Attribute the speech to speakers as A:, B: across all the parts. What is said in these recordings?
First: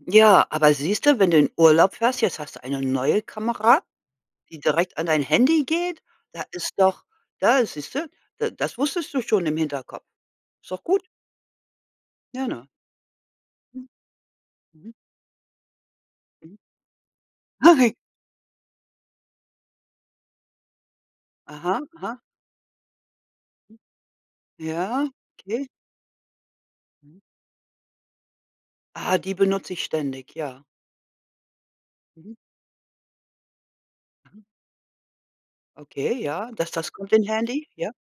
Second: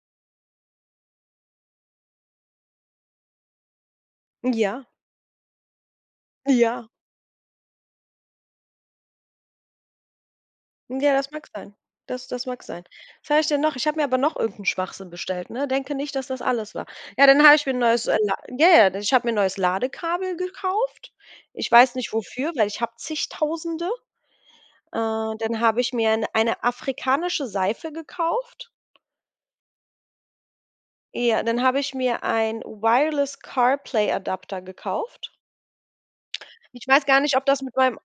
A: Ja, aber siehste, wenn du in Urlaub fährst, jetzt hast du 'ne neue Kamera, die
B: Ja.
A: direkt an dein Handy geht. Da ist
B: Ja.
A: doch da siehste da das wusstest du schon im Hinterkopf. Ist doch gut.
B: Ja, das mag sein das das
A: Ja,
B: mag
A: ne?
B: sein. Was habe ich denn noch? Ich
A: Hm.
B: habe mir aber noch irgend'n
A: Mhm.
B: Schwachsinn bestellt, ne? Denke nicht, dass das
A: Mhm.
B: alles war. Ja, dann habe ich mir 'n
A: [unintelligible]
B: neues äh, ja, ja, denn ich habe mir 'n neues Ladekabel gekauft ich
A: Aha,
B: weiß nicht
A: aha.
B: wofür, weil ich habe
A: Hm.
B: Zigtausende. Äh,
A: Ja,
B: dann
A: okay.
B: habe ich mir 'ne eine
A: Mhm.
B: afrikanische Seife gekauft.
A: Ah, die benutze ich ständig, ja.
B: Ja, dann habe ich mir
A: Mhm.
B: ein
A: Mhm.
B: Wireless-CarPlay-Adapter gekauft.
A: Okay, ja, das
B: Ich
A: das
B: weiß
A: gut
B: gar
A: in
B: ob das
A: Handy,
B: mit
A: ja?
B: meinem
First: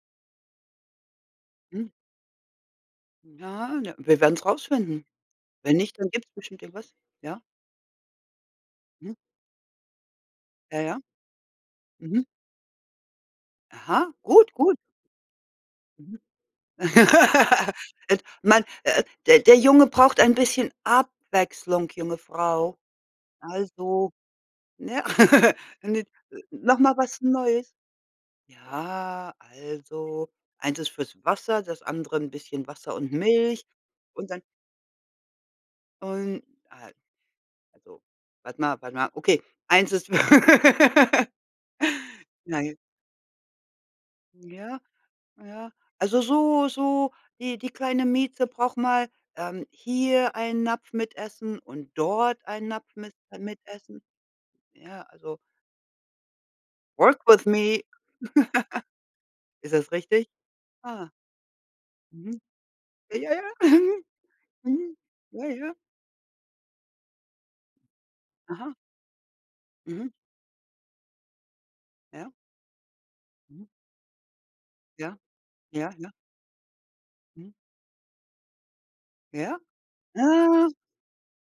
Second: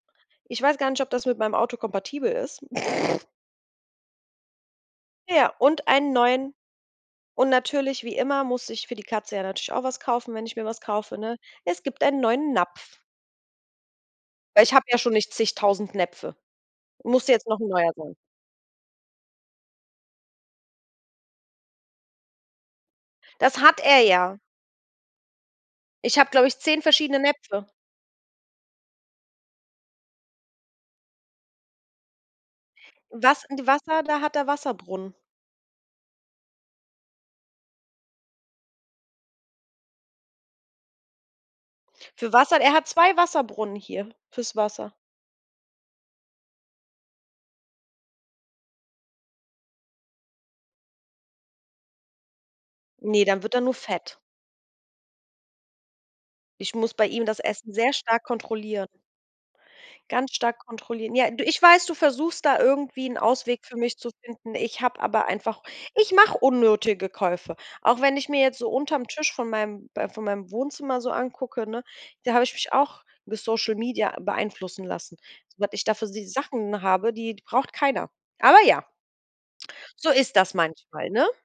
B: ich weiß gar nicht, ob das mit meinem Auto
A: Hm.
B: kompatibel ist.
A: Ja, ne, wir werden's rausfinden.
B: Ja,
A: Wenn
B: und
A: nicht, dann
B: einen
A: gibt's
B: neuen
A: bestimmt irgendwas ja?
B: und natürlich, wie immer, musste ich für die
A: Mhm.
B: Katze ja natürlich auch was kaufen, wenn ich mir was
A: Ja, ja.
B: kaufe, ne? Es gibt einen
A: Mhm.
B: neuen Napf.
A: Aha. Gut,
B: Weil ich
A: gut.
B: habe ja schon nicht zigtausend
A: Mhm.
B: Näpfe. Und musste jetzt noch 'n neuer sein.
A: Et man äh, der der Junge braucht ein bisschen Abwechslung, junge Frau.
B: Das hat er
A: Also,
B: ja.
A: ne eine, äh,
B: Ich habe, glaube ich,
A: noch
B: 10
A: mal
B: verschiedene
A: was
B: Näpfe.
A: Neues. Ja, also, eins ist fürs Wasser, das andere 'n bisschen Wasser und
B: Was, in
A: Milch
B: de Wasser, da
A: und
B: hat
A: dann
B: er Wasserbrunnen.
A: Und, al also, warte mal warte mal. Okay, eins ist
B: Für Wasser er
A: [unintelligible]
B: hat 2 Wasserbrunnen hier fürs
A: Ja,
B: Wasser.
A: ja. Also, so so die die kleine Mieze braucht mal, ähm, hier einen Napf mit Essen und dort einen Napf mit
B: Ne, dann wird
A: mit
B: er nur
A: Essen.
B: fett.
A: Ja, also
B: Ich muss bei
A: work
B: ihm das
A: with me.
B: Essen sehr stark kontrollieren.
A: Ist das richtig?
B: Ganz stark
A: Ah.
B: kontrollieren. Ja, du, ich weiß, du
A: Mhm.
B: versuchst da irgendwie 'n
A: Ja, ja, ja.
B: Ausweg für mich
A: Mhm.
B: zu finden. Ich
A: Hm.
B: habe aber
A: Ja,
B: einfach
A: ja.
B: ich mache unnötige Käufe. Auch wenn ich mir jetzt so
A: Aha.
B: unterm Tisch von meinem b
A: Mhm.
B: von meinem Wohnzimmer so angucke, ne,
A: Ja.
B: da habe ich mich auch mit
A: Mhm.
B: Social Media beeinflussen lassen.
A: Ja.
B: Was ich da
A: Ja,
B: für
A: ja.
B: sie Sachen habe, die
A: Mhm.
B: braucht keiner. Aber ja.
A: Ja?
B: So ist das
A: Ah.
B: manchmal, ne?